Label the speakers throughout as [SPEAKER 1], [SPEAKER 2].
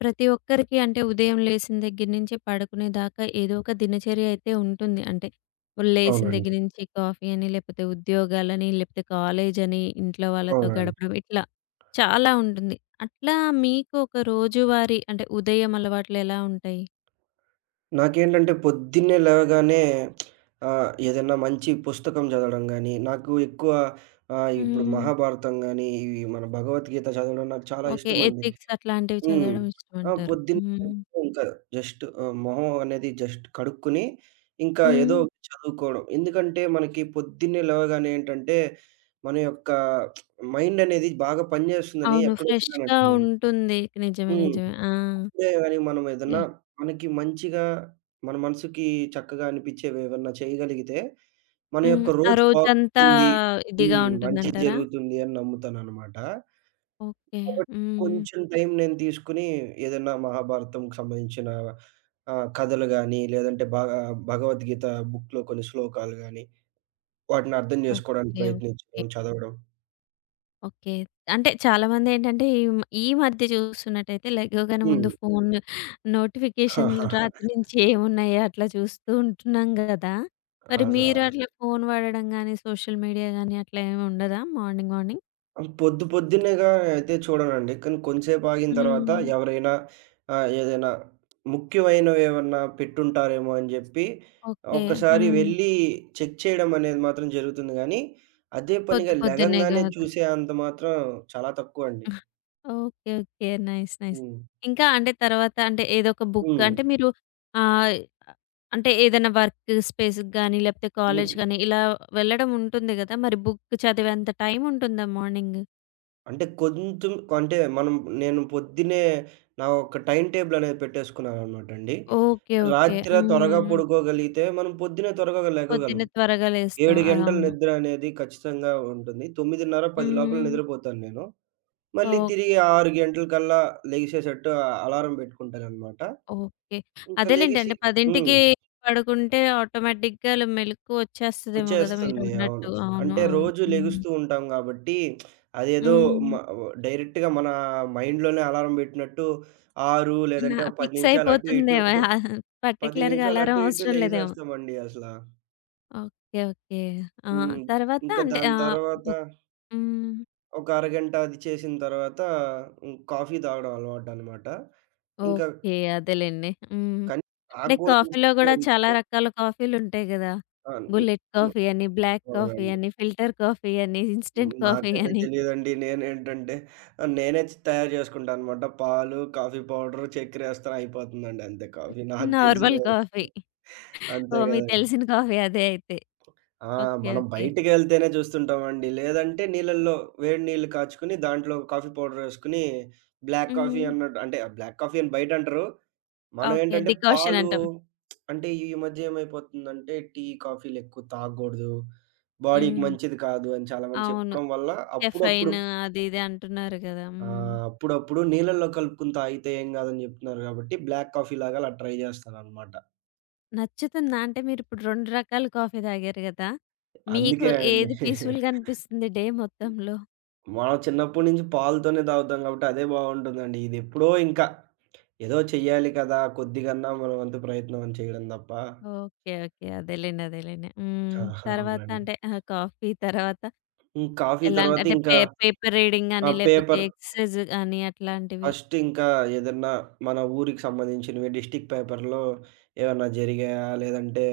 [SPEAKER 1] ప్రతి ఒక్కరికి అంటే ఉదయం లేసిన దగ్గర నుంచి పడుకునేదాకా ఏదో ఒక దినచర్య అయితే ఉంటుంది. అంటే లేసిన దగ్గర
[SPEAKER 2] అవునండి.
[SPEAKER 1] నుంచి కాఫీ అని, లేకపోతే ఉద్యోగాలని, లేకపోతే కాలేజని, ఇంట్లో వాళ్ళతో
[SPEAKER 2] అవునండి.
[SPEAKER 1] గడపడం ఇట్లా చాలా ఉంటుంది. అట్లా మీకు ఒక రోజువారీ అంటే ఉదయం అలవాట్లు ఎలా ఉంటాయి?
[SPEAKER 2] నాకేంటంటే పొద్దున్నే లేవగానే ఏదైనా మంచి పుస్తకం చదవడం గాని, నాకు ఎక్కువ ఇప్పుడు
[SPEAKER 1] హ్మ్.
[SPEAKER 2] 'మహాభారతం' గాని, ఇవి మన భగవద్గీత చదవడం నాకు చాలా
[SPEAKER 1] ఓకే.
[SPEAKER 2] ఇష్టమండి.
[SPEAKER 1] ఎథిక్స్ అట్లాంటివి
[SPEAKER 2] హ్మ్.
[SPEAKER 1] చదవడం
[SPEAKER 2] ఆ!
[SPEAKER 1] ఇష్టమంటారు.
[SPEAKER 2] పొద్దున్నే
[SPEAKER 1] హ్మ్.
[SPEAKER 2] ఇంకా జస్ట్ మొహం అనేది జస్ట్ కడుక్కొని, ఇంకా
[SPEAKER 1] హ్మ్.
[SPEAKER 2] ఏదో ఒకటి చదువుకోవడం. ఎందుకంటే మనకి పొద్దున్నే లేవగానే ఏంటంటే, మన యొక్క మైండ్ అనేది బాగా పనిచేస్తుందని
[SPEAKER 1] అవును.
[SPEAKER 2] ఎక్కడో
[SPEAKER 1] ఫ్రెష్‌గా
[SPEAKER 2] విన్నానండి నేను.
[SPEAKER 1] ఉంటుంది. నిజమే.
[SPEAKER 2] హ్మ్.
[SPEAKER 1] నిజమే. ఆ!
[SPEAKER 2] ఇప్పుడే గాని మనం ఏదన్నా
[SPEAKER 1] యాహ్!
[SPEAKER 2] మనకి మంచిగా మన మనసుకి చక్కగా అనిపించేవేవన్నా చేయగలిగితే, మన
[SPEAKER 1] హ్మ్.
[SPEAKER 2] యొక్క
[SPEAKER 1] ఆ
[SPEAKER 2] రోజు
[SPEAKER 1] రోజంతా
[SPEAKER 2] బాగుంటుంది.
[SPEAKER 1] ఇదిగా
[SPEAKER 2] హ్మ్. మంచి
[SPEAKER 1] ఉంటుందంటారా?
[SPEAKER 2] జరుగుతుంది అని నమ్ముతాననమాట.
[SPEAKER 1] ఓకే.
[SPEAKER 2] కాబట్టి
[SPEAKER 1] హ్మ్.
[SPEAKER 2] కొంచెం టైం నేను తీసుకొని ఏదైనా మహాభారతంకి సంబంధించిన కథలు గాని, లేదంటే భగవద్గీత బుక్‌లో కొన్ని శ్లోకాలు గాని, వాటిని అర్థం చేసుకోవడానికి
[SPEAKER 1] ఓకే. ఓకే.
[SPEAKER 2] ప్రయత్నించడం, చదవడం.
[SPEAKER 1] ఓకే. అంటే చాలామందేంటంటే ఈ మధ్య చూస్తున్నట్టయితే లెగవగానే ముందు
[SPEAKER 2] హ్మ్.
[SPEAKER 1] ఫోన్ నోటిఫికేషన్‌లు రాత్రి నుంచి ఏమున్నాయో అట్లా చూస్తూ ఉంటున్నాం గదా! మరి
[SPEAKER 2] ఆ!
[SPEAKER 1] మీరు అట్లా ఫోన్ వాడడం గాని, సోషల్ మీడియా గాని అట్లా ఏమి ఉండదా మార్నింగ్ మార్నింగ్?
[SPEAKER 2] అసలు పొద్దున్నేగా అయితే చూడనండి. కానీ కొంసేపు ఆగిన తర్వాత
[SPEAKER 1] హ్మ్.
[SPEAKER 2] ఎవరైనా ఏదైనా ముఖ్యమైనవేమన్నా పెట్టుంటారేమో అని జెప్పి
[SPEAKER 1] ఓకే.
[SPEAKER 2] ఒక్కసారి
[SPEAKER 1] హ్మ్.
[SPEAKER 2] వెళ్ళి చెక్ చేయడం అనేది మాత్రం జరుగుతుంది గానీ, అదే
[SPEAKER 1] పొద్దు
[SPEAKER 2] పనిగా
[SPEAKER 1] పొద్దున్నే
[SPEAKER 2] లెగంగానే
[SPEAKER 1] గాదు.
[SPEAKER 2] చూసే అంత మాత్రం చాలా తక్కువండి.
[SPEAKER 1] ఓకే. ఓకే. నైస్. నైస్.
[SPEAKER 2] హ్మ్.
[SPEAKER 1] ఇంకా అంటే తర్వాత అంటే ఏదొక బుక్
[SPEAKER 2] హ్మ్.
[SPEAKER 1] అంటే మీరు ఆహ్, అంటే ఏదైనా వర్క్ స్పేస్‌కి గాని, లేకపోతే కాలేజ్
[SPEAKER 2] హ్మ్.
[SPEAKER 1] గాని ఇలా వెళ్ళడం ఉంటుంది గదా! మరి బుక్ చదివేంత టైం ఉంటుందా మార్నింగ్?
[SPEAKER 2] అంటే కొంచెం అంటే మనం నేను పొద్దున్నే నా ఒక టైమ్ టేబుల్ అనేది పెట్టేసుకున్నాననమాటండి.
[SPEAKER 1] ఓకే. ఓకే.
[SPEAKER 2] రాత్ర త్వరగా
[SPEAKER 1] హ్మ్.
[SPEAKER 2] పడుకోగలిగితే మనం పొద్దున్నే త్వరగా లెగగలం.
[SPEAKER 1] పొద్దున్నే త్వరగా లేస్తాం.
[SPEAKER 2] 7 గంటలు
[SPEAKER 1] అవును.
[SPEAKER 2] నిద్ర అనేది ఖచ్చితంగా ఉంటుంది. 9:30, 10 లోపల
[SPEAKER 1] హ్మ్.
[SPEAKER 2] నిద్రపోతాను నేను. మళ్ళీ
[SPEAKER 1] ఓహ్!
[SPEAKER 2] తిరిగి 6 గంటలకల్లా లెగిసేసట్టు అలారం పెట్టుకుంటాననమాట.
[SPEAKER 1] ఓకే.
[SPEAKER 2] ఇంకా
[SPEAKER 1] అదేలెండి.
[SPEAKER 2] లెగిసి
[SPEAKER 1] అంటే 10కి
[SPEAKER 2] హ్మ్.
[SPEAKER 1] పడుకుంటే ఆటోమేటిక్‌గా మెలుకువ వచ్చేస్తదేమో గదా!
[SPEAKER 2] వచ్చేస్తుంది.
[SPEAKER 1] మీరన్నట్టు.
[SPEAKER 2] అవును.
[SPEAKER 1] అవును.
[SPEAKER 2] అంటే
[SPEAKER 1] అవును.
[SPEAKER 2] రోజు
[SPEAKER 1] హ్మ్.
[SPEAKER 2] లెగుస్తూ ఉంటాం గాబట్టి, అదేదో మ
[SPEAKER 1] హ్మ్.
[SPEAKER 2] డైరెక్ట్‌గా మన మైండ్‌లోనే అలారం పెట్టినట్టు 6
[SPEAKER 1] ఆహా!
[SPEAKER 2] లేదంటే ఒక 10
[SPEAKER 1] ఫిక్స్
[SPEAKER 2] నిమిషాలు అటు ఇటు
[SPEAKER 1] అయిపోతుందేమో.
[SPEAKER 2] 10
[SPEAKER 1] పర్టిక్యులర్‌గా
[SPEAKER 2] నిమిషాలు
[SPEAKER 1] అలారం
[SPEAKER 2] అటు ఇటు
[SPEAKER 1] అవసరం లేదేమో.
[SPEAKER 2] లెగిసేస్తామండి అసల.
[SPEAKER 1] ఓకే. ఓకే. ఆ!
[SPEAKER 2] హ్మ్.
[SPEAKER 1] తర్వాత
[SPEAKER 2] ఇంకా
[SPEAKER 1] అంటే
[SPEAKER 2] దాని తర్వాత
[SPEAKER 1] బుక్ హ్మ్.
[SPEAKER 2] ఒక అరగంట అది చేసిన తర్వాత కాఫీ తాగడం అలవాటనమాట. ఇంకా
[SPEAKER 1] ఓకే. అదేలెండి. హ్మ్.
[SPEAKER 2] కానీ
[SPEAKER 1] అంటే
[SPEAKER 2] తాగకూడదని
[SPEAKER 1] కాఫీలో
[SPEAKER 2] చెప్తూ
[SPEAKER 1] గూడా చాలా
[SPEAKER 2] ఉంటారు.
[SPEAKER 1] రకాల కాఫీలుంటాయి గదా!
[SPEAKER 2] ఆ!
[SPEAKER 1] బుల్లెట్
[SPEAKER 2] నిజంగా
[SPEAKER 1] కాఫీ అని, బ్లాక్ కాఫీ
[SPEAKER 2] అవునండి.
[SPEAKER 1] అని, ఫిల్టర్ కాఫీ అని,
[SPEAKER 2] హ్మ్.
[SPEAKER 1] ఇన్‌స్టంట్ కాఫీ
[SPEAKER 2] నాకన్నీ
[SPEAKER 1] అని,
[SPEAKER 2] తెలీదండి. నేనేంటంటే నేనే తయారు చేసుకుంటాననమాట. పాలు, కాఫీ పౌడర్, చక్కెరేస్తాను అయిపోతుందండి అంతే కాఫీ. నాకు తెలిసిన
[SPEAKER 1] నార్మల్
[SPEAKER 2] వరకు.
[SPEAKER 1] కాఫీ.
[SPEAKER 2] అంతే
[SPEAKER 1] ఓహ్! మీకు
[SPEAKER 2] గదండీ.
[SPEAKER 1] తెలిసిన కాఫీ అదే అయితే.
[SPEAKER 2] ఆ!
[SPEAKER 1] ఓకే.
[SPEAKER 2] మనం
[SPEAKER 1] ఓకే.
[SPEAKER 2] బయటికెళ్తేనే చూస్తుంటామండి. లేదంటే నీళ్ళల్లో వేడి నీళ్ళు కాచుకొని దాంట్లో కాఫీ పౌడరేసుకొని బ్లాక్ కాఫీ
[SPEAKER 1] హ్మ్.
[SPEAKER 2] అన్నట్టు అంటే బ్లాక్ కాఫీ అని బయటంటరు. మనం
[SPEAKER 1] ఓకే.
[SPEAKER 2] ఏంటంటే
[SPEAKER 1] డికాషన్
[SPEAKER 2] పాలు
[SPEAKER 1] అంటాం.
[SPEAKER 2] అంటే ఈ మధ్య ఏమైపోతుందంటే టీ, కాఫీలు ఎక్కువ తాగకూడదు. బాడీకి
[SPEAKER 1] హ్మ్.
[SPEAKER 2] మంచిది కాదు అని చాలామంది
[SPEAKER 1] అవును.
[SPEAKER 2] చెప్పడం వల్ల అప్పుడప్పుడు
[SPEAKER 1] కెఫెయిన్ అది ఇది అంటున్నారు గదా!
[SPEAKER 2] ఆ!
[SPEAKER 1] హ్మ్.
[SPEAKER 2] అప్పుడప్పుడు నీళ్ళల్లో కలుపుకొని తాగితే ఏం కాదని చెప్తున్నారు కాబట్టి బ్లాక్ కాఫీ లాగా అలా ట్రై చేస్తాననమాట.
[SPEAKER 1] నచ్చుతుందా? అంటే మీరిప్పుడు 2 రకాల కాఫీ తాగారు గదా! మీకు
[SPEAKER 2] అందుకే అండి.
[SPEAKER 1] ఏది పీస్‌ఫుల్‌గా అనిపిస్తుంది డే మొత్తంలో?
[SPEAKER 2] మనం చిన్నప్పటి నుంచి పాలతోనే తాగుతాం కాబట్టి అదే బావుంటుందండి. ఇది ఎప్పుడో ఇంకా ఏదో చెయ్యాలి కదా! కొద్దిగన్నా మన వంతు ప్రయత్నం అని చేయడం తప్ప.
[SPEAKER 1] ఓకే. ఓకే. అదేలెండి. అదేలెండి.
[SPEAKER 2] ఆ!
[SPEAKER 1] హ్మ్. తర్వాత
[SPEAKER 2] అవునండి.
[SPEAKER 1] అంటే కాఫీ తర్వాత
[SPEAKER 2] హ్మ్. కాఫీ
[SPEAKER 1] ఎలా
[SPEAKER 2] తర్వాత
[SPEAKER 1] అంటే
[SPEAKER 2] ఇంకా
[SPEAKER 1] పేపర్ రీడింగ్
[SPEAKER 2] ఆ!
[SPEAKER 1] గాని, లేపోతే
[SPEAKER 2] పేపర్
[SPEAKER 1] ఎక్సర్సైజ్ గాని అట్లాంటివి.
[SPEAKER 2] ఫస్ట్ ఇంకా ఏదన్నా మన ఊరికి సంబంధించినవి డిస్ట్రిక్ట్ పేపర్‌లో ఏమన్నా జరిగాయా? లేదంటే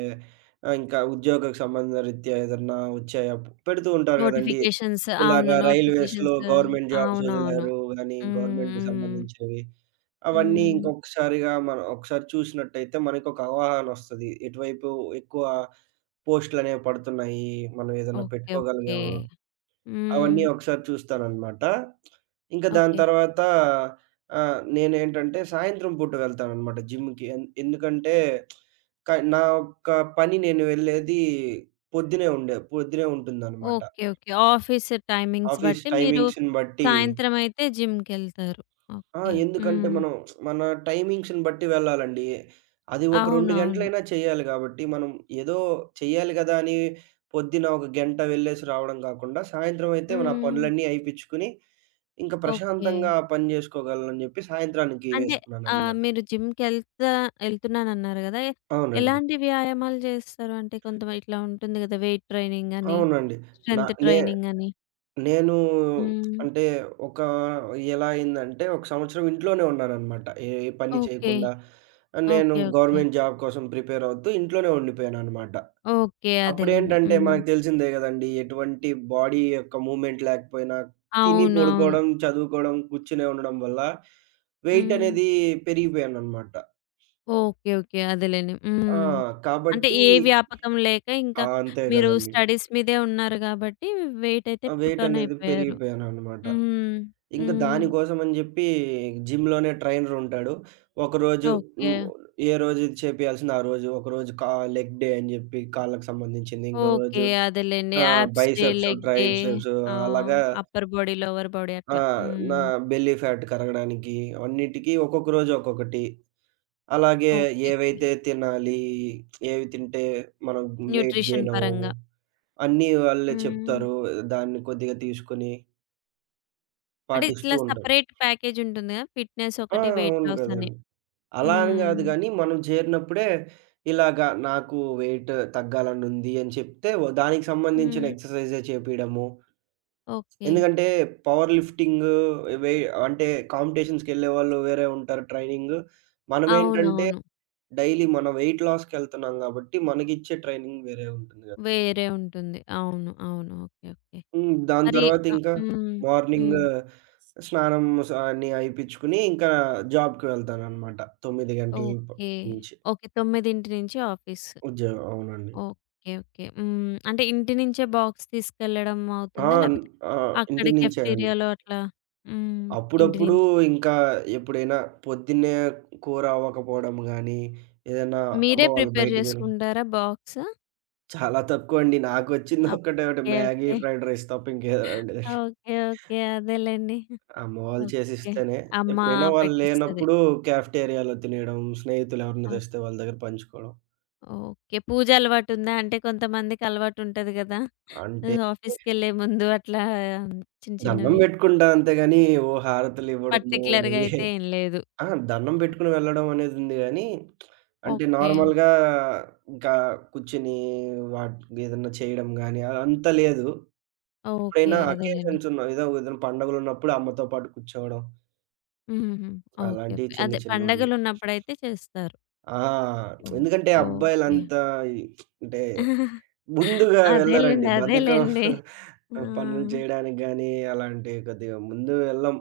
[SPEAKER 2] ఇంకా ఉద్యోగకు సంబంధ రీత్యా ఏదన్నా వచ్చాయా? పెడుతూ ఉంటారు గదండీ!
[SPEAKER 1] నోటిఫికేషన్స్ అవును.
[SPEAKER 2] ఇలాగా రైల్వేస్‌లో
[SPEAKER 1] నోటిఫికేషన్స్
[SPEAKER 2] గవర్నమెంట్ జాబ్స్
[SPEAKER 1] అవునవును.
[SPEAKER 2] వదిలారు అని
[SPEAKER 1] హ్మ్.
[SPEAKER 2] గవర్నమెంట్‌కి
[SPEAKER 1] హ్మ్.
[SPEAKER 2] సంబంధించినవి. అవన్నీ
[SPEAKER 1] హ్మ్.
[SPEAKER 2] ఇంకొకసారిగా మనం ఒకసారి చూసినట్టయితే మనకొక అవగాహన వస్తది. ఎటువైపు ఎక్కువ పోస్టులనేవి పడుతున్నాయి. మనం ఏదన్నా
[SPEAKER 1] ఓకే. ఓకే.
[SPEAKER 2] పెట్టుకోగలిగామా?
[SPEAKER 1] హ్మ్.
[SPEAKER 2] అవన్నీ ఒకసారి చూస్తాననమాట. ఇంక దాని
[SPEAKER 1] ఓకే.
[SPEAKER 2] తర్వాత నేనేంటంటే సాయంత్రం పూట వెళ్తాననమాట జిమ్‌కి. ఎందుకంటే నా యొక్క పని నేను వెళ్ళేది పొద్దునే ఉంటుందనమాట.
[SPEAKER 1] Okay. Okay. Office timings
[SPEAKER 2] office
[SPEAKER 1] బట్టి మీరు
[SPEAKER 2] టైమింగ్స్‌ని బట్టి
[SPEAKER 1] సాయంత్రమైతే జిమ్‌కెళ్తారు.
[SPEAKER 2] ఆ!
[SPEAKER 1] ఓకే.
[SPEAKER 2] ఎందుకంటే
[SPEAKER 1] హ్మ్.
[SPEAKER 2] మనం మన టైమింగ్స్‌ని బట్టి వెళ్ళాలండి. అది ఒక 2
[SPEAKER 1] అవునవును.
[SPEAKER 2] గంటలైనా చేయాలి గాబట్టి, మనం ఏదో చెయ్యాలి గదా! అని పొద్దున ఒక గంట వెళ్ళేసి రావడం గాకుండా, సాయంత్రం అయితే నా
[SPEAKER 1] హ్మ్.
[SPEAKER 2] పనులన్నీ అయిపిచ్చుకొని ఇంక
[SPEAKER 1] ఓకే.
[SPEAKER 2] ప్రశాంతంగా పని జేసుకోగలనని జెప్పి సాయంత్రానికి
[SPEAKER 1] అంటే
[SPEAKER 2] వేసుకున్నాననమాట.
[SPEAKER 1] మీరు ఎళ్తున్నానన్నారు గదా!
[SPEAKER 2] అవునండి.
[SPEAKER 1] ఎలాంటి వ్యాయామాలు జేస్తారు? అంటే కొంత ఇట్లా ఉంటుంది గదా! వెయిట్ ట్రైనింగ్ అని,
[SPEAKER 2] అవునండి. నా
[SPEAKER 1] స్ట్రెంత్
[SPEAKER 2] నే
[SPEAKER 1] ట్రైనింగ్ అని.
[SPEAKER 2] నేను
[SPEAKER 1] హ్మ్.
[SPEAKER 2] అంటే ఒక ఎలా అయిందంటే, ఒక సంవత్సరం ఇంట్లోనే ఉన్నాననమాట. ఏ ఏ పని
[SPEAKER 1] ఓకే.
[SPEAKER 2] చేయకుండా. నేను
[SPEAKER 1] ఓకే. ఓకే.
[SPEAKER 2] గవర్నమెంట్ జాబ్ కోసం ప్రిపేర్ అవుతూ ఇంట్లోనే ఉండిపోయాననమాట.
[SPEAKER 1] ఓకే. అదేలెండి.
[SPEAKER 2] అప్పుడేంటంటే
[SPEAKER 1] హ్మ్.
[SPEAKER 2] మనకు తెలిసిందే గదండీ! ఎటువంటి బాడీ యొక్క మూవ్‌మెంట్ లేకపోయినా, తిని
[SPEAKER 1] అవును. అవును.
[SPEAKER 2] పడుకోవడం, చదువుకోవడం, కూర్చునే ఉండడం వల్ల వెయిట్
[SPEAKER 1] హ్మ్.
[SPEAKER 2] అనేది పెరిగిపోయాననమాట.
[SPEAKER 1] ఓకే. ఓకే. అదేలెండి.
[SPEAKER 2] ఆ!
[SPEAKER 1] హ్మ్. అంటే
[SPEAKER 2] కాబట్టి
[SPEAKER 1] ఏ వ్యాపకం లేక ఇంకా
[SPEAKER 2] ఆ! అంతే
[SPEAKER 1] మీరు
[SPEAKER 2] గదండీ.
[SPEAKER 1] స్టడీస్ మీదే ఉన్నారు గాబట్టి వెయిట్ అయితే
[SPEAKER 2] ఆ! వెయిట్ అనేది
[SPEAKER 1] పుట్టోనయిపోయారు.
[SPEAKER 2] పెరిగిపోయాననమాట.
[SPEAKER 1] హ్మ్.
[SPEAKER 2] ఇంక
[SPEAKER 1] హ్మ్.
[SPEAKER 2] దానికోసం అని జెప్పి జిమ్‌లోనే ట్రైనర్ ఉంటాడు. ఒకరోజు
[SPEAKER 1] ఓకే.
[SPEAKER 2] హ్మ్. ఏ రోజు ఇది చేపియాల్సిందో ఆ రోజు, ఒకరోజు లెగ్ డే అని జెప్పి కాళ్ళకి సంబంధించింది. ఇంకో
[SPEAKER 1] ఓకే.
[SPEAKER 2] రోజు
[SPEAKER 1] అదేలెండి. Abs day,
[SPEAKER 2] biceps,
[SPEAKER 1] leg day
[SPEAKER 2] triceps
[SPEAKER 1] ఆ!
[SPEAKER 2] అలాగా
[SPEAKER 1] అప్పర్ బాడీ, లోవర్ బాడీ
[SPEAKER 2] ఆ!
[SPEAKER 1] అట్లా.
[SPEAKER 2] నా
[SPEAKER 1] హ్మ్.
[SPEAKER 2] బెల్లీ ఫ్యాట్ కరగడానికి అన్నిటికి ఒక్కొక్క రోజు ఒక్కొక్కటి. అలాగే
[SPEAKER 1] ఓకే.
[SPEAKER 2] ఏవైతే తినాలి, ఏవి తింటే మనం వెయిట్
[SPEAKER 1] న్యూట్రిషన్
[SPEAKER 2] గెయిన్ అవ్వము
[SPEAKER 1] పరంగా.
[SPEAKER 2] అన్నీ వాళ్ళే
[SPEAKER 1] హ్మ్.
[SPEAKER 2] చెప్తారు. దాన్ని కొద్దిగా తీసుకొని
[SPEAKER 1] అంటే
[SPEAKER 2] పాటిస్తూ
[SPEAKER 1] ఇట్లా
[SPEAKER 2] ఉంటారు.
[SPEAKER 1] సెపరేట్ ప్యాకేజ్ ఉంటుంది గదా! ఫిట్‌నెస్
[SPEAKER 2] ఆ!
[SPEAKER 1] ఒకటి, వెయిట్
[SPEAKER 2] అవును
[SPEAKER 1] లాస్ అని.
[SPEAKER 2] గదండీ. అలా అని
[SPEAKER 1] హ్మ్.
[SPEAKER 2] గాదు గానీ, మనం చేరినప్పుడే ఇలాగ నాకు వెయిట్ తగ్గాలనుంది అని చెప్తే, దానికి సంబంధించిన
[SPEAKER 1] హ్మ్.
[SPEAKER 2] ఎక్సర్‌సైజే చేపియడము.
[SPEAKER 1] ఓకే.
[SPEAKER 2] ఎందుకంటే, పవర్ లిఫ్టింగ్ వె అంటే కాంపిటీషన్స్‌కెళ్ళేవాళ్ళు వేరే ఉంటారు ట్రైనింగ్. మనమేంటంటే,
[SPEAKER 1] అవునవును.
[SPEAKER 2] డైలీ మన వెయిట్ లాస్‌కెళ్తున్నాం గాబట్టి, మనకిచ్చే ట్రైనింగ్ వేరే ఉంటుంది గదా!
[SPEAKER 1] వేరే ఉంటుంది. అవును. అవును. ఓకే. ఓకే.
[SPEAKER 2] హ్మ్. దాని
[SPEAKER 1] మరి
[SPEAKER 2] తర్వాత ఇంకా
[SPEAKER 1] హ్మ్.
[SPEAKER 2] మార్నింగ్
[SPEAKER 1] హ్మ్.
[SPEAKER 2] స్నానం అన్నీ అయిపిచ్చుకొని, ఇంకా జాబ్‌కి వెళ్తాననమాట. 9 గంటల
[SPEAKER 1] ఓకే.
[SPEAKER 2] నుంచి.
[SPEAKER 1] ఓకే. 9 నుంచి ఆఫీస్.
[SPEAKER 2] ఉద్యోగం అవునండి.
[SPEAKER 1] ఓకే. ఓకే. హ్మ్. అంటే ఇంటి నుంచే బాక్స్ తీసుకెళ్ళడం
[SPEAKER 2] ఆ!
[SPEAKER 1] అవుతుందా? లేకపోతే
[SPEAKER 2] ఆ!
[SPEAKER 1] అక్కడ
[SPEAKER 2] ఇంటి నుంచే అండి.
[SPEAKER 1] కెఫ్టీరియాలో అట్లా హ్మ్. ఇంటి
[SPEAKER 2] అప్పుడప్పుడు
[SPEAKER 1] నుంచి.
[SPEAKER 2] ఇంకా ఎప్పుడైనా పొద్దున్నే కూర అవ్వకపోవడం గానీ, ఏదైనా అమ్మ
[SPEAKER 1] మీరే
[SPEAKER 2] వాళ్ళు
[SPEAKER 1] ప్రిపేర్
[SPEAKER 2] బయటికెళ్ళి
[SPEAKER 1] చేసుకుంటారా బాక్స్?
[SPEAKER 2] చాలా తక్కువండి. నాకొచ్చిందొక్కటే ఒకటి
[SPEAKER 1] okay.
[SPEAKER 2] Maggi,
[SPEAKER 1] okay.
[SPEAKER 2] Fried rice తప్ప ఇంకేదో 2 దండి.
[SPEAKER 1] ఓకే. ఓకే. అదేలెండి.
[SPEAKER 2] అమ్మ వాళ్ళు
[SPEAKER 1] ఓకే.
[SPEAKER 2] చేసిస్తేనే.
[SPEAKER 1] అమ్మ
[SPEAKER 2] ఎప్పుడైనా వాళ్ళు
[SPEAKER 1] పెట్టిస్తది.
[SPEAKER 2] లేనప్పుడు క్యాఫ్‌టేరియాలో తినేయడం, స్నేహితులు ఎవరైనా
[SPEAKER 1] ఓహ్!
[SPEAKER 2] తెస్తే వాళ్ళ దగ్గర పంచుకోవడం.
[SPEAKER 1] ఓకే. పూజ అలవాటుందా? అంటే కొంతమందికి అలవాటుంటది కదా!
[SPEAKER 2] అంటే
[SPEAKER 1] ఆఫీస్‌కెళ్ళే ముందు అట్లా చిన్న
[SPEAKER 2] దండం
[SPEAKER 1] చిన్నవి.
[SPEAKER 2] పెట్టుకుంటా అంతే గాని, ఓ హారతులు ఇవ్వడము
[SPEAKER 1] పర్టిక్యులర్‌గా
[SPEAKER 2] అవి
[SPEAKER 1] అయితే ఏం లేదు.
[SPEAKER 2] ఆ! దండం పెట్టుకొని వెళ్ళడం అనేది ఉంది గానీ, అంటే
[SPEAKER 1] ఓకే.
[SPEAKER 2] నార్మల్‌గా ఇంకా కూర్చొని వాట్ ఏదన్నా చేయడం గాని అంత లేదు.
[SPEAKER 1] ఓకే.
[SPEAKER 2] ఎప్పుడైనా
[SPEAKER 1] అదేలెండి.
[SPEAKER 2] అకేషన్స్ ఉన్న ఏదో ఏదైనా పండుగలున్నప్పుడు అమ్మతో పాటు కూర్చోవడం.
[SPEAKER 1] హుహుహు. ఓకే.
[SPEAKER 2] అలాంటివి
[SPEAKER 1] ఓకే.
[SPEAKER 2] చిన్న
[SPEAKER 1] అదే
[SPEAKER 2] చిన్నవండి.
[SPEAKER 1] పండగలున్నప్పుడైతే చేస్తారు.
[SPEAKER 2] ఆ!
[SPEAKER 1] ఓహ్!
[SPEAKER 2] ఎందుకంటే
[SPEAKER 1] ఓకే.
[SPEAKER 2] అబ్బాయిలంతా అంటే ముందుగా వెళ్ళరండి.
[SPEAKER 1] అదేలెండి.
[SPEAKER 2] బద్ధకం
[SPEAKER 1] అదేలెండి. ఆ!
[SPEAKER 2] పనులు చేయడానికి గానీ, అలాంటి కొద్దిగా ముందు వెళ్ళం.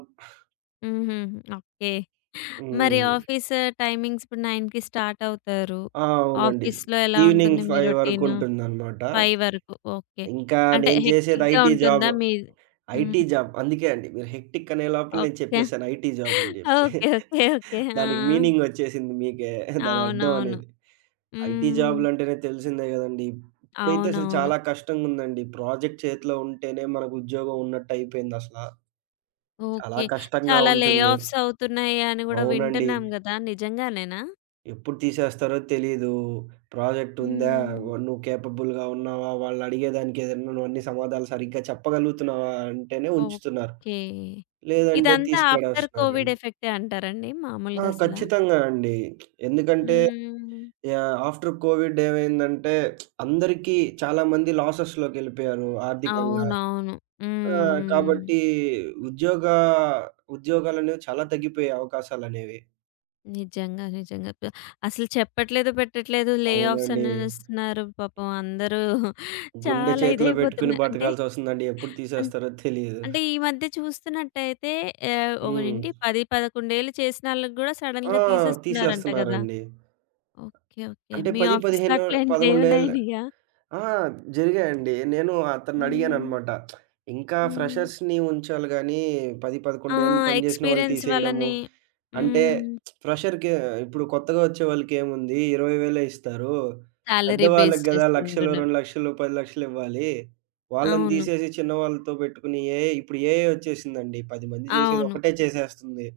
[SPEAKER 1] హుహు. ఓకే. మరి
[SPEAKER 2] హ్మ్.
[SPEAKER 1] ఆఫీస్ టైమింగ్స్ ఇప్పుడు 9కి స్టార్ట్ అవుతారు.
[SPEAKER 2] ఆ! అవునండి.
[SPEAKER 1] ఆఫీస్‌లో ఎలా ఉంటుంది
[SPEAKER 2] ఈవినింగ్
[SPEAKER 1] మీ
[SPEAKER 2] 5
[SPEAKER 1] రొటీను?
[SPEAKER 2] వరకుంటుందనమాట.
[SPEAKER 1] 5 వరకు. ఓకే.
[SPEAKER 2] ఇంకా
[SPEAKER 1] అంటే
[SPEAKER 2] నేను చేసేది
[SPEAKER 1] హెక్టిక్‌గా
[SPEAKER 2] ఐటీ జాబ్.
[SPEAKER 1] ఉంటుందా మీ హ్మ్.
[SPEAKER 2] IT job. అందుకే అండి మీరు హెక్టిక్ అనే లోపల నేను
[SPEAKER 1] ఓకే.
[SPEAKER 2] చెప్పేసాను ఐటీ జాబ్ అని జెప్పి.
[SPEAKER 1] ఓకే. ఓకే. ఓకే. ఆ!
[SPEAKER 2] దానికి మీనింగ్ వచ్చేసింది మీకే దాని అర్థం
[SPEAKER 1] అవునవును.
[SPEAKER 2] అనేది. ఐటీ
[SPEAKER 1] హ్మ్.
[SPEAKER 2] జాబ్‌లంటేనే తెలిసిందే గదండీ! ఇప్పుడైతే అసలు
[SPEAKER 1] అవునవును.
[SPEAKER 2] చాలా కష్టంగుందండి. ప్రాజెక్ట్ చేతిలో ఉంటేనే మనకు ఉద్యోగం ఉన్నట్టయిపోయిందసల. చాలా
[SPEAKER 1] ఓకే.
[SPEAKER 2] కష్టంగా
[SPEAKER 1] చాలా లే
[SPEAKER 2] ఉంటుంది.
[SPEAKER 1] ఆఫ్స్ అవుతున్నాయి అని గూడా
[SPEAKER 2] అవునండి.
[SPEAKER 1] వింటున్నాం గదా! నిజంగానేనా?
[SPEAKER 2] ఎప్పుడు తీసేస్తారో తెలీదు. ప్రాజెక్ట్ ఉందా?
[SPEAKER 1] హ్మ్.
[SPEAKER 2] నువ్వు కేపబుల్‌గా ఉన్నావా? వాళ్ళు అడిగేదానికి ఏదన్నా నువ్వన్నీ సమాధానాలు సరిగ్గా చెప్పగలుగుతున్నావా అంటేనే ఉంచుతున్నారు.
[SPEAKER 1] ఓకే.
[SPEAKER 2] లేదంటే
[SPEAKER 1] ఇదంతా
[SPEAKER 2] తీసి
[SPEAKER 1] ఆఫ్టర్ కోవిడ్
[SPEAKER 2] పడేస్తున్నారండి.
[SPEAKER 1] ఎఫెక్టే అంటారండి
[SPEAKER 2] ఆ!
[SPEAKER 1] మామూలుగా అసలా?
[SPEAKER 2] ఖచ్చితంగా అండి. ఎందుకంటే
[SPEAKER 1] హ్మ్.
[SPEAKER 2] ఆఫ్టర్ కోవిడ్ ఏమైందంటే అందరికీ చాలా మంది లాసెస్‌లోకెళ్ళిపోయారు ఆర్థికంగా.
[SPEAKER 1] అవునవును.
[SPEAKER 2] ఆ!
[SPEAKER 1] హ్మ్. హ్మ్.
[SPEAKER 2] కాబట్టి ఉద్యోగ ఉద్యోగాలనేవి చాలా తగ్గిపోయాయి అవకాశాలనేవి.
[SPEAKER 1] నిజంగా. నిజంగా. అసలు చెప్పట్లేదు, పెట్టట్లేదు. లే ఆఫ్స్
[SPEAKER 2] అవునండి.
[SPEAKER 1] అనేస్తున్నారు. పాపం అందరూ
[SPEAKER 2] గుండె
[SPEAKER 1] చాలా
[SPEAKER 2] చేతిలో బెట్టుకొని
[SPEAKER 1] ఇదైపోతున్నారు. అంటే
[SPEAKER 2] బతకాల్సొస్తుందండి. ఎప్పుడు తీసేస్తారో తెలీదు.
[SPEAKER 1] అంటే ఈ మధ్య చూస్తున్నట్టయితే
[SPEAKER 2] హ్మ్.
[SPEAKER 1] ఒకటేంటి 10, 11 ఏళ్ళు చేసిన ఆళ్ళకి గూడా
[SPEAKER 2] ఆ!
[SPEAKER 1] సడెన్‌గా తీసేస్తున్నారంట గదా!
[SPEAKER 2] తీసేస్తున్నారండి.
[SPEAKER 1] ఓకే. ఓకే.
[SPEAKER 2] అంటే
[SPEAKER 1] మీ
[SPEAKER 2] 10,
[SPEAKER 1] ఆఫీస్‌లో
[SPEAKER 2] 15 11 ఏళ్ల
[SPEAKER 1] అట్లాంటియేమైనాయినియా?
[SPEAKER 2] ఆ! జరిగాయండి. నేను
[SPEAKER 1] హ్మ్.
[SPEAKER 2] అతన్నడిగాననమాట. ఇంకా
[SPEAKER 1] హ్మ్.
[SPEAKER 2] ఫ్రెషర్స్‌ని ఉంచాలి గానీ 10,
[SPEAKER 1] ఆ!
[SPEAKER 2] 11 ఏళ్ళు పని జేసిన వాళ్ళు
[SPEAKER 1] ఎక్స్‌పీరియన్స్
[SPEAKER 2] తీసేయడము.
[SPEAKER 1] వాళ్ళని
[SPEAKER 2] అంటే
[SPEAKER 1] హ్మ్.
[SPEAKER 2] ఫ్రెషర్‌కి ఇప్పుడు కొత్తగా వచ్చే వాళ్ళకేముంది 20,000 ఇస్తారు.
[SPEAKER 1] సాలరీ బేస్
[SPEAKER 2] పెద్దవాళ్ళకి గదా! లక్షలు,
[SPEAKER 1] చేసుకుంటున్నారు.
[SPEAKER 2] 2,00,000, 10,00,000 ఇవ్వాలి. వాళ్ళని
[SPEAKER 1] అవును.
[SPEAKER 2] తీసేసి చిన్న వాళ్ళతో పెట్టుకుని ఇప్పుడు ఏఐ వచ్చేసిందండి. 10 మంది జేసేది
[SPEAKER 1] అవును.
[SPEAKER 2] ఒకటే చేసేస్తుంది.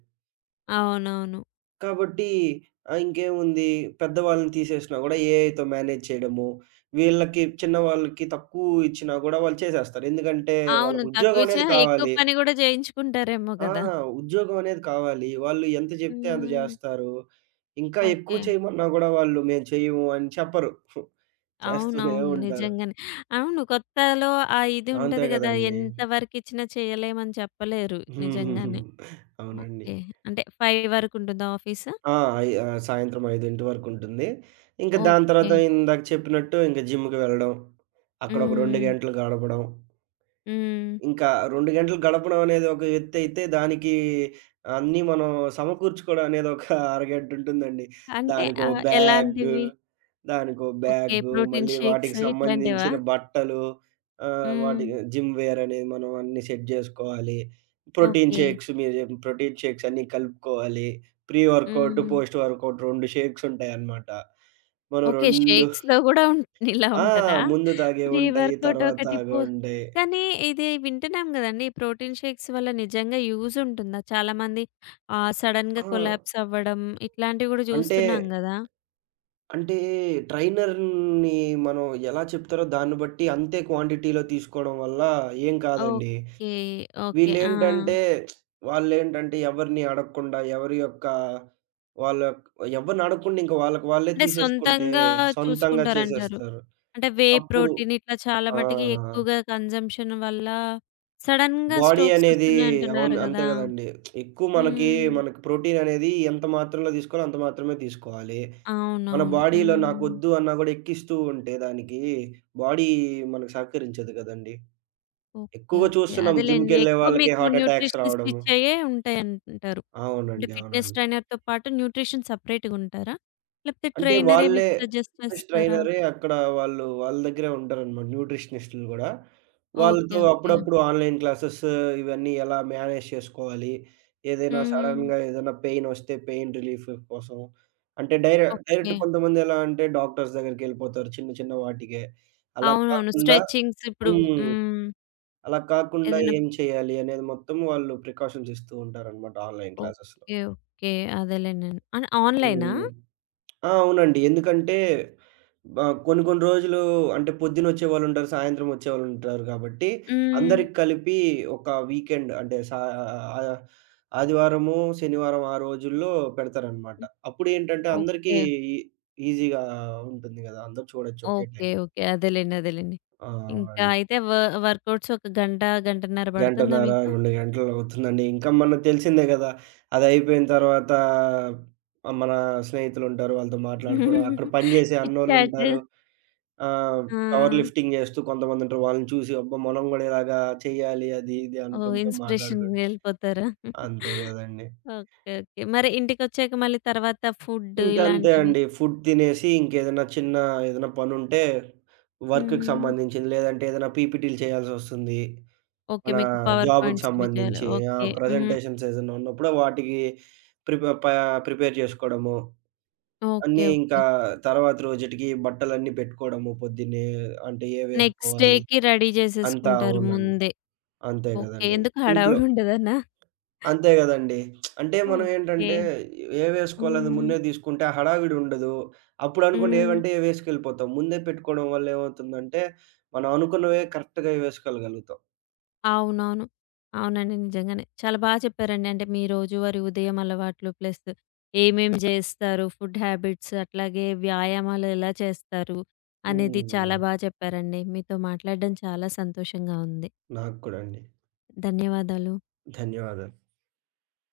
[SPEAKER 1] అవునవును.
[SPEAKER 2] కాబట్టి ఇంకేముంది పెద్దవాళ్ళని తీసేసినా గూడా ఏఐతో మేనేజ్ చేయడము. వీళ్ళకి చిన్న వాళ్ళకి తక్కువ ఇచ్చినా గూడా వాళ్ళు చేసేస్తారు. ఎందుకంటే
[SPEAKER 1] అవును.
[SPEAKER 2] వాళ్ళకి ఉద్యోగం
[SPEAKER 1] తక్కువిచ్చినా
[SPEAKER 2] అనేది
[SPEAKER 1] ఎక్కువ
[SPEAKER 2] కావాలి.
[SPEAKER 1] పని గూడా జేయించుకుంటారేమో
[SPEAKER 2] ఆ!
[SPEAKER 1] గదా!
[SPEAKER 2] ఉద్యోగం అనేది కావాలి. వాళ్ళు ఎంత జెప్తే అంత
[SPEAKER 1] హ్మ్.
[SPEAKER 2] జేస్తారు. ఇంకా
[SPEAKER 1] ఓకే.
[SPEAKER 2] ఎక్కువ చేయమన్నా గూడా వాళ్ళు మేము చెయ్యము అని చెప్పరు. చేస్తూనే
[SPEAKER 1] అవునవును.
[SPEAKER 2] ఉంటారు.
[SPEAKER 1] నిజంగానే. అవును. కొత్తలో ఆ ఇది
[SPEAKER 2] అంతే
[SPEAKER 1] ఉంటది గదా!
[SPEAKER 2] గదండీ!
[SPEAKER 1] ఎంత వరకిచ్చినా చేయలేమని చెప్పలేరు. నిజంగానే.
[SPEAKER 2] అవునండి.
[SPEAKER 1] ఓకే. అంటే 5 వరకుంటుందా ఆఫీసు?
[SPEAKER 2] ఆ! సాయంత్రం 5:00 వరకుంటుంది. ఇంక దాని
[SPEAKER 1] ఓకే.
[SPEAKER 2] తర్వాత ఇందాక చెప్పినట్టు ఇంక జిమ్‌కి వెళ్ళడం. అక్కడ ఒక 2
[SPEAKER 1] హ్మ్.
[SPEAKER 2] గంటలు గడపడం.
[SPEAKER 1] హ్మ్.
[SPEAKER 2] ఇంకా 2 గంటలు గడపడం అనేది ఒక ఎత్తయితే, దానికి అన్నీ మనం సమకూర్చుకోవడం అనేది ఒక అరగంటుంటుందండి.
[SPEAKER 1] అంటే
[SPEAKER 2] దానికో బ్యాగు,
[SPEAKER 1] ఎలాంటివి?
[SPEAKER 2] దానికో
[SPEAKER 1] ఓకే.
[SPEAKER 2] బ్యాగు,
[SPEAKER 1] ప్రోటీన్
[SPEAKER 2] మళ్ళీ
[SPEAKER 1] షేక్స్
[SPEAKER 2] వాటికి
[SPEAKER 1] ఇట్లాంటివా?
[SPEAKER 2] సంబంధించిన బట్టలు,
[SPEAKER 1] హ్మ్.
[SPEAKER 2] వాటి జిమ్ వేర్ అనేది మనం అన్నీ సెట్ జేసుకోవాలి.
[SPEAKER 1] ఓకే.
[SPEAKER 2] ప్రోటీన్ షేక్స్ అన్నీ కలుపుకోవాలి. ప్రీ వర్కౌట్,
[SPEAKER 1] హ్మ్.
[SPEAKER 2] పోస్ట్ వర్కౌట్ 2 షేక్స్ ఉంటాయన్నమాట. మనం
[SPEAKER 1] ఓకే.
[SPEAKER 2] 2
[SPEAKER 1] షేక్స్‌లో గూడా ఇలా
[SPEAKER 2] ఆ!
[SPEAKER 1] ఉంటదా?
[SPEAKER 2] ముందు
[SPEAKER 1] ప్రీ
[SPEAKER 2] తాగేవుంటాయి,
[SPEAKER 1] వర్కౌట్
[SPEAKER 2] తర్వాత
[SPEAKER 1] ఒకటి పో
[SPEAKER 2] తాగేవుంటాయి.
[SPEAKER 1] కానీ ఇది వింటున్నాం గదండీ! ప్రోటీన్ షేక్స్ వల్ల నిజంగా యూజ్ ఉంటుందా? చాలామంది సడెన్‌గా
[SPEAKER 2] ఆ!
[SPEAKER 1] కొలాప్స్ అవ్వడం ఇట్లాంటివి గూడా
[SPEAKER 2] అంటే
[SPEAKER 1] చూస్తున్నాం గదా!
[SPEAKER 2] అంటే ట్రైనర్‌ని మనం ఎలా చెప్తారో దాన్ని బట్టి అంతే క్వాంటిటీలో తీసుకోవడం వల్ల ఏం కాదండి.
[SPEAKER 1] ఓకే. ఓకే. ఆ!
[SPEAKER 2] వీళ్ళేంటంటే వాళ్ళేంటంటే ఎవరిని అడగకుండా ఎవరి యొక్క వాళ్ళ ఎవరిని అడగకుండా ఇంక వాళ్ళకి వాళ్ళే
[SPEAKER 1] అంటే
[SPEAKER 2] తీసేసుకుంటే
[SPEAKER 1] సొంతంగా
[SPEAKER 2] సొంతంగా
[SPEAKER 1] చూసుకుంటారంటారు.
[SPEAKER 2] చేసేస్తారు.
[SPEAKER 1] అంటే వే
[SPEAKER 2] అప్పుడు
[SPEAKER 1] ప్రోటీన్ ఇట్లా చాలా
[SPEAKER 2] ఆ!
[SPEAKER 1] మటికి ఎక్కువగా కన్జంప్షన్ వల్ల సడెన్‌గా
[SPEAKER 2] బాడీ
[SPEAKER 1] స్ట్రోక్స్
[SPEAKER 2] అనేది అవును.
[SPEAKER 1] వస్తున్నాయంటున్నారు
[SPEAKER 2] అంతే
[SPEAKER 1] గదా!
[SPEAKER 2] గదండీ. ఎక్కువ మనకి,
[SPEAKER 1] హ్మ్.
[SPEAKER 2] మనకి ప్రోటీన్ అనేది ఎంత మాత్రలో దీసుకోవాలో అంత మాత్రమే తీసుకోవాలి. మన
[SPEAKER 1] అవునవును.
[SPEAKER 2] బాడీలో
[SPEAKER 1] హ్మ్.
[SPEAKER 2] నాకొద్దు అన్నా గూడా ఎక్కిస్తూ ఉంటే దానికి బాడీ మనకు సహకరించదు గదండీ.
[SPEAKER 1] ఓకే.
[SPEAKER 2] ఎక్కువగా
[SPEAKER 1] ఓకే.
[SPEAKER 2] చూస్తున్నాం
[SPEAKER 1] అదేలెండి.
[SPEAKER 2] జిమ్‌కెళ్ళే
[SPEAKER 1] ఎక్కువ
[SPEAKER 2] వాళ్ళకి
[SPEAKER 1] మీకు
[SPEAKER 2] హార్ట్ అటాక్స్
[SPEAKER 1] న్యూట్రిషనిస్ట్
[SPEAKER 2] రావడము.
[SPEAKER 1] ఇచ్చేయే ఉంటాయంటారు. అంటే
[SPEAKER 2] అవునండి.
[SPEAKER 1] ఫిట్‌నెస్
[SPEAKER 2] అవునండి.
[SPEAKER 1] ట్రైనర్‌తో పాటు న్యూట్రిషన్ సెపరేట్‌గా ఉంటారా? లేకపోతే
[SPEAKER 2] అంటే
[SPEAKER 1] ట్రైనరే మీకు
[SPEAKER 2] వాళ్ళే
[SPEAKER 1] సజెస్ట్
[SPEAKER 2] ఫిట్‌నెస్
[SPEAKER 1] చేస్తారా?
[SPEAKER 2] ట్రైనరే అక్కడ వాళ్ళు వాళ్ళ దగ్గరే ఉంటారనమాట న్యూట్రిషనిస్టులు గూడా.
[SPEAKER 1] ఓకే.
[SPEAKER 2] వాళ్ళతో
[SPEAKER 1] ఓకే.
[SPEAKER 2] అప్పుడప్పుడు ఆన్‌లైన్ క్లాసెస్ ఇవన్నీ ఎలా మేనేజ్ చేసుకోవాలి? ఏదైనా
[SPEAKER 1] హ్మ్.
[SPEAKER 2] సడెన్‌గా ఏదైనా పెయినొస్తే పెయిన్ రిలీఫ్ కోసం అంటే డైరెక్ట్
[SPEAKER 1] ఓకే.
[SPEAKER 2] కొంతమంది ఎలా అంటే డాక్టర్స్ దగ్గరికెళ్ళిపోతారు చిన్న చిన్న వాటికే. అలా
[SPEAKER 1] అవునవును.
[SPEAKER 2] కాకుండా
[SPEAKER 1] స్ట్రెచింగ్స్ ఇప్పుడు
[SPEAKER 2] హ్మ్.
[SPEAKER 1] హ్మ్.
[SPEAKER 2] అలా కాకుండా
[SPEAKER 1] ఏదైనా
[SPEAKER 2] ఏం చేయాలి అనేది మొత్తం వాళ్ళు ప్రికాషన్స్ ఇస్తూ ఉంటారనమాట ఆన్‌లైన్ క్లాసెస్‌లో.
[SPEAKER 1] ఓకే. ఓకే. అదేలెండి. ఆన్‌లైనా?
[SPEAKER 2] హ్మ్. ఆ! అవునండి. ఎందుకంటే బ కొన్ని కొన్ని రోజులు అంటే పొద్దునొచ్చేవాళ్ళుంటారు, సాయంత్రం వచ్చేవాళ్ళుంటారు కాబట్టి,
[SPEAKER 1] హ్మ్.
[SPEAKER 2] అందరికి కలిపి ఒక వీకెండ్ అంటే ఆహ్, ఆదివారము, శనివారం ఆ రోజుల్లో పెడతారనమాట. అప్పుడేంటంటే అందరికీ
[SPEAKER 1] ఓకే.
[SPEAKER 2] ఈ ఈజీగా ఉంటుంది గదా! అందరూ చూడొచ్చు ఒకే
[SPEAKER 1] ఓకే.
[SPEAKER 2] టైంలో.
[SPEAKER 1] ఓకే. అదేలెండి. అదేలెండి.
[SPEAKER 2] ఆ!
[SPEAKER 1] ఇంకా
[SPEAKER 2] అవునండి.
[SPEAKER 1] అయితే వర్కౌట్స్ ఒక గంట, గంటన్నర పడుతుందా
[SPEAKER 2] గంటన్నర,
[SPEAKER 1] మీకు?
[SPEAKER 2] 2 గంటలు అవుతుందండి. ఇంకా మనకు తెలిసిందే గదా! అదయిపోయిన తర్వాత మన స్నేహితులుంటారు. వాళ్ళతో మాట్లాడుకోవడం, అక్కడ పని జేసే
[SPEAKER 1] చిట్ చాట్.
[SPEAKER 2] అన్నోళ్ళుంటారు. ఆ!
[SPEAKER 1] ఆ!
[SPEAKER 2] పవర్ లిఫ్టింగ్ జేస్తూ కొంతమందుంటారు. వాళ్ళని చూసి అబ్బా! మనం గూడా ఇలాగా చేయాలి అది ఇది
[SPEAKER 1] ఓహ్!
[SPEAKER 2] అనుకుంటూ
[SPEAKER 1] ఇన్‌స్పిరేషన్‌కి
[SPEAKER 2] మాట్లాడుకుం
[SPEAKER 1] వెళ్ళిపోతారా?
[SPEAKER 2] అంతే గదండీ.
[SPEAKER 1] ఓకే. ఓకే. మరి ఇంటికొచ్చాక మళ్ళీ తర్వాత ఫుడ్
[SPEAKER 2] ఇంకంతే
[SPEAKER 1] ఇలాంటివి?
[SPEAKER 2] అండి. ఫుడ్ తినేసి ఇంకేదైనా చిన్న ఏదైనా పనుంటే వర్క్‌కి
[SPEAKER 1] హ్మ్.
[SPEAKER 2] సంబంధించింది లేదంటే ఏదైనా పీపీటీలు చేయాల్సొస్తుంది.
[SPEAKER 1] ఓకే.
[SPEAKER 2] మన
[SPEAKER 1] మీకు పవర్
[SPEAKER 2] జాబ్‌కి
[SPEAKER 1] పాయింట్స్ ఇవి చేయాలి.
[SPEAKER 2] సంబంధించి ఆ!
[SPEAKER 1] ఓకే. హ్మ్.
[SPEAKER 2] ప్రజెంటేషన్స్ ఏదైనా ఉన్నప్పుడు వాటికి ప్రిప ప ప్రిపేర్ జేసుకోవడము.
[SPEAKER 1] ఓకే.
[SPEAKER 2] అన్నీ
[SPEAKER 1] ఓకే.
[SPEAKER 2] ఇంకా తర్వాత రోజుటికి బట్టలన్నీ పెట్టుకోవడము పొద్దున్నే అంటే
[SPEAKER 1] నెక్స్ట్
[SPEAKER 2] ఏవేసుకోవాలి
[SPEAKER 1] డేకి రెడీ
[SPEAKER 2] అంతా
[SPEAKER 1] చేసేసుకుంటారు
[SPEAKER 2] అవునండి.
[SPEAKER 1] ముందే.
[SPEAKER 2] అంతే
[SPEAKER 1] ఓకే.
[SPEAKER 2] గదండీ.
[SPEAKER 1] ఎందుకు
[SPEAKER 2] ఇంట్లో
[SPEAKER 1] హడావుడి ఉండదనా?
[SPEAKER 2] అంతే గదండీ. అంటే మనం
[SPEAKER 1] ఓకే.
[SPEAKER 2] ఏంటంటే ఏవేసుకోవాలనేది
[SPEAKER 1] హ్మ్.
[SPEAKER 2] ముందే తీసుకుంటే ఆ హడావిడి ఉండదు. అప్పుడు అనుకోండి
[SPEAKER 1] హ్మ్.
[SPEAKER 2] ఏవంటే ఏవి ఏసుకెళ్ళిపోతాం. ముందే పెట్టుకోవడం వల్ల ఏమవుతుందంటే మనం అనుకున్నవే కరెక్ట్‌గా వేసుకోగలుగుతాం.
[SPEAKER 1] అవునవును. అవునండి. నిజంగానే. చాలా బా చెప్పారండి. అంటే మీ రోజువారీ ఉదయం అలవాట్లు ప్లస్ ఏమేం జేస్తారు, ఫుడ్ హ్యాబిట్స్ అట్లాగే వ్యాయామాలు ఎలా చేస్తారు అనేది చాలా
[SPEAKER 2] హ్మ్.
[SPEAKER 1] బా చెప్పారండి. మీతో మాట్లాడడం చాలా సంతోషంగా ఉంది.
[SPEAKER 2] నాకు కూడా అండి.
[SPEAKER 1] ధన్యవాదాలు.
[SPEAKER 2] ధన్యవాదాలు.